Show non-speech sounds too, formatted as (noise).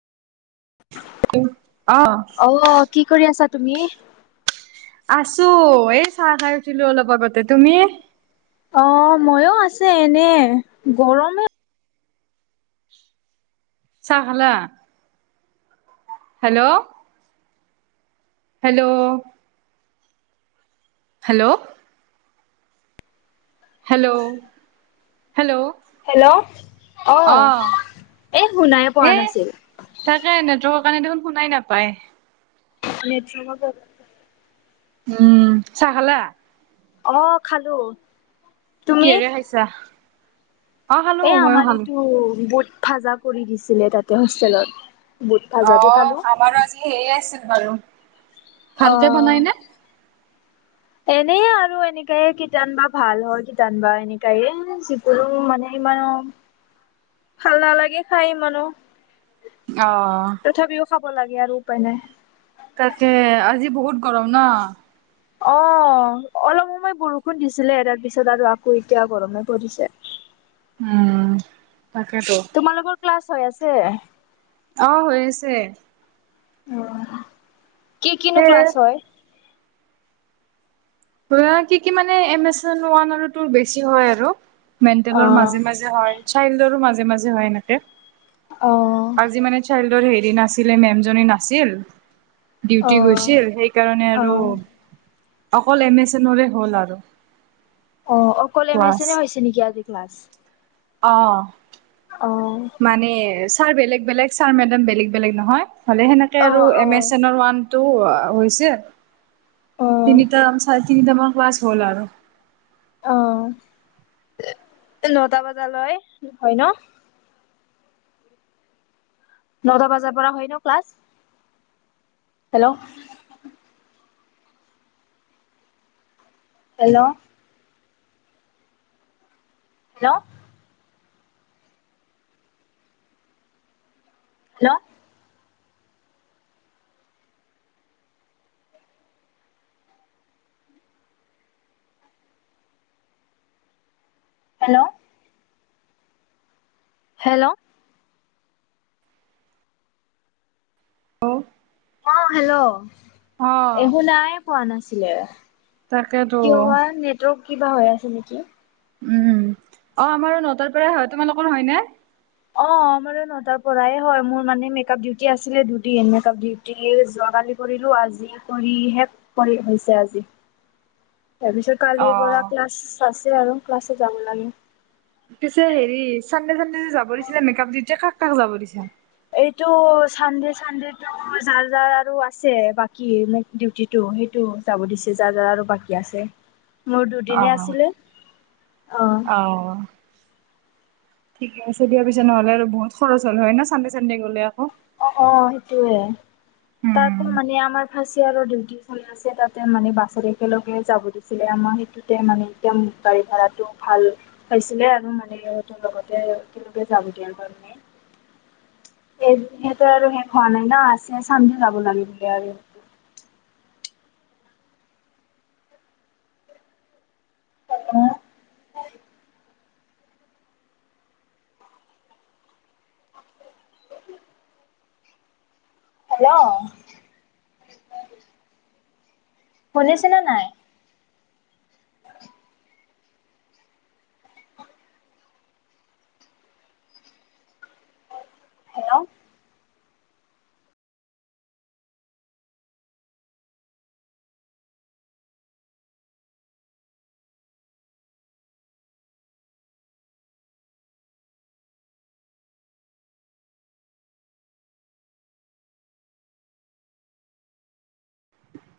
অ' কি কৰি আছা তুমি? আছো এই চাহ খাই উঠিলো অলপ আগতে, তুমি? অ', মইও আছে এনে গৰমে চাহ খালা? Hello. Hello. Hello. Hello hello hello অ'। এ শুনাই পোৱা এ নাছিল তাকে নেটৰ কাৰণে দেখোন শুনাই নাপায়। নেটৱৰ্কৰ প্ৰবলেম উম, চাহ খালা? অ', খালো তুমি? কিহেৰে খাইছা? অ খালো এ ময়ো আমাৰ খালো এইটো বুট ভাজা কৰি দিছিলে তাতে হোষ্টেলত। বুট ভাজা দি অ', খালো। আমাৰো আজি সেইয়ে আছিল বাৰু, ভালকে বনাই নে? এনে আৰু এনেকে কিটান বা ভাল হয় কিটান বা এনেকায়ে যিবোৰো মানে। মান ভাল নালাগে খাই ইমানো। আহ। দিবলাগে আৰু উপায় নাই। তাকে আজি বহুত গৰম ন'। অ'। অ', অলপ সময় বৰষুণ দিছিলে এৰাৰ পিছত আৰু আকৌ এতিয়া গৰমে পৰিছে। উম তাকেইেতো। তোমালোকৰ ক্লাছ হৈ আছে? অ', হৈ আছে। কি কি সেই ক্লাছ হয় আছে? কি কি মানে এম এছন ওৱান আৰু টুৰ বেছি হয় আৰু। অ মেণ্টেলৰ মাজে মাজে হয় চাইল্ডৰো মাজে মাজে হয় এনেকে। অ আজি মানে চাইল্ডৰ হেৰি নাছিলে মেম জনী নাছিল অ ডিউটি গৈছিল সেইকাৰণে অ আৰু কল এম এছ এনৰে হ'ল আৰু। অ', অকল এম এছ ক্লাছ এনে হৈছে নেকি আজি ক্লাছ? অ'। অ মানে ছাৰ বেলেগ বেলেগ ছাৰ মেডাম বেলেগ বেলেগ নহয়। হ'লে সেনেকে অ আৰু অ এমেজনৰ ওৱান টু হৈছে। অ তিনিতা চাৰে তিনি তা মান ক্লাছ হ'ল আৰু। অ', নটা বজালৈ হয় ন'? নটা বজাৰ পৰা হয় ন' class? Hello. Hello! Hello! Hello! Hello! Hello! অ'। অ' হেল্ল' এই শুনাই পোৱা নাছিলে। তাকেতো কিয় বা নেটৱৰ্ক কিবা হৈ আছে নেকি? উম অ' আমাৰ নটাৰ পৰাই হয় তোমালোকৰ হয় নে? অ' আমাৰো নটাৰ পৰাই হয় মোৰ মানে মেকআপ ডিউটি আছিলে দুদিন মেকআপ ডিউটি শেষ যোৱাকালি কৰিলো আজি কৰিহে কৰি হৈছে আজি। তাৰ পিছত কালিৰ পৰা অ' ক্লাছ আছে আৰু ক্লাছ যাব লাগে। পিছে হেৰি চান্ডে চান্ডে যে যাব দিছিলে মেকআপ যেতিয়া কাক কাক যাব দিছে? এইটো চানডে চানডে টো যাৰ যাৰ আৰু আছে বাকী মেকাপ ডিউটি টো সেইটো যাব দিছে যাৰ যাৰ আৰু বাকী আছে। মোৰ দুদিনে অ' আছিলে অ' ঠিকে আছে দিয়া পিছে নহলে আৰু বহুত খৰচ হ'ল হয় ন চানডে চানডে গ'লে আকৌ। অ' অ' সেইটোয়ে তাৰ উম। মানে আমাৰ ফাষ্ট ইয়েৰ ডিউটি চব আছে তাতে মানে বাছত একেলগে যাব দিছিলে আমাৰ সেইটোতে মানে এতিয়া ম গাড়ী ভাড়াটো ভাল হৈছিলে আৰু মানে সিহঁতৰ লগতে তেনেকৈ যাব দিয়াৰ কাৰণে (inaudible) সিহতৰ আৰু শেষ হোৱা নাই না আছে চানদে যাব লাগে আৰু। (inaudible) হেল্ল' শুনিছেনে নাই? হেল্ল' (inaudible)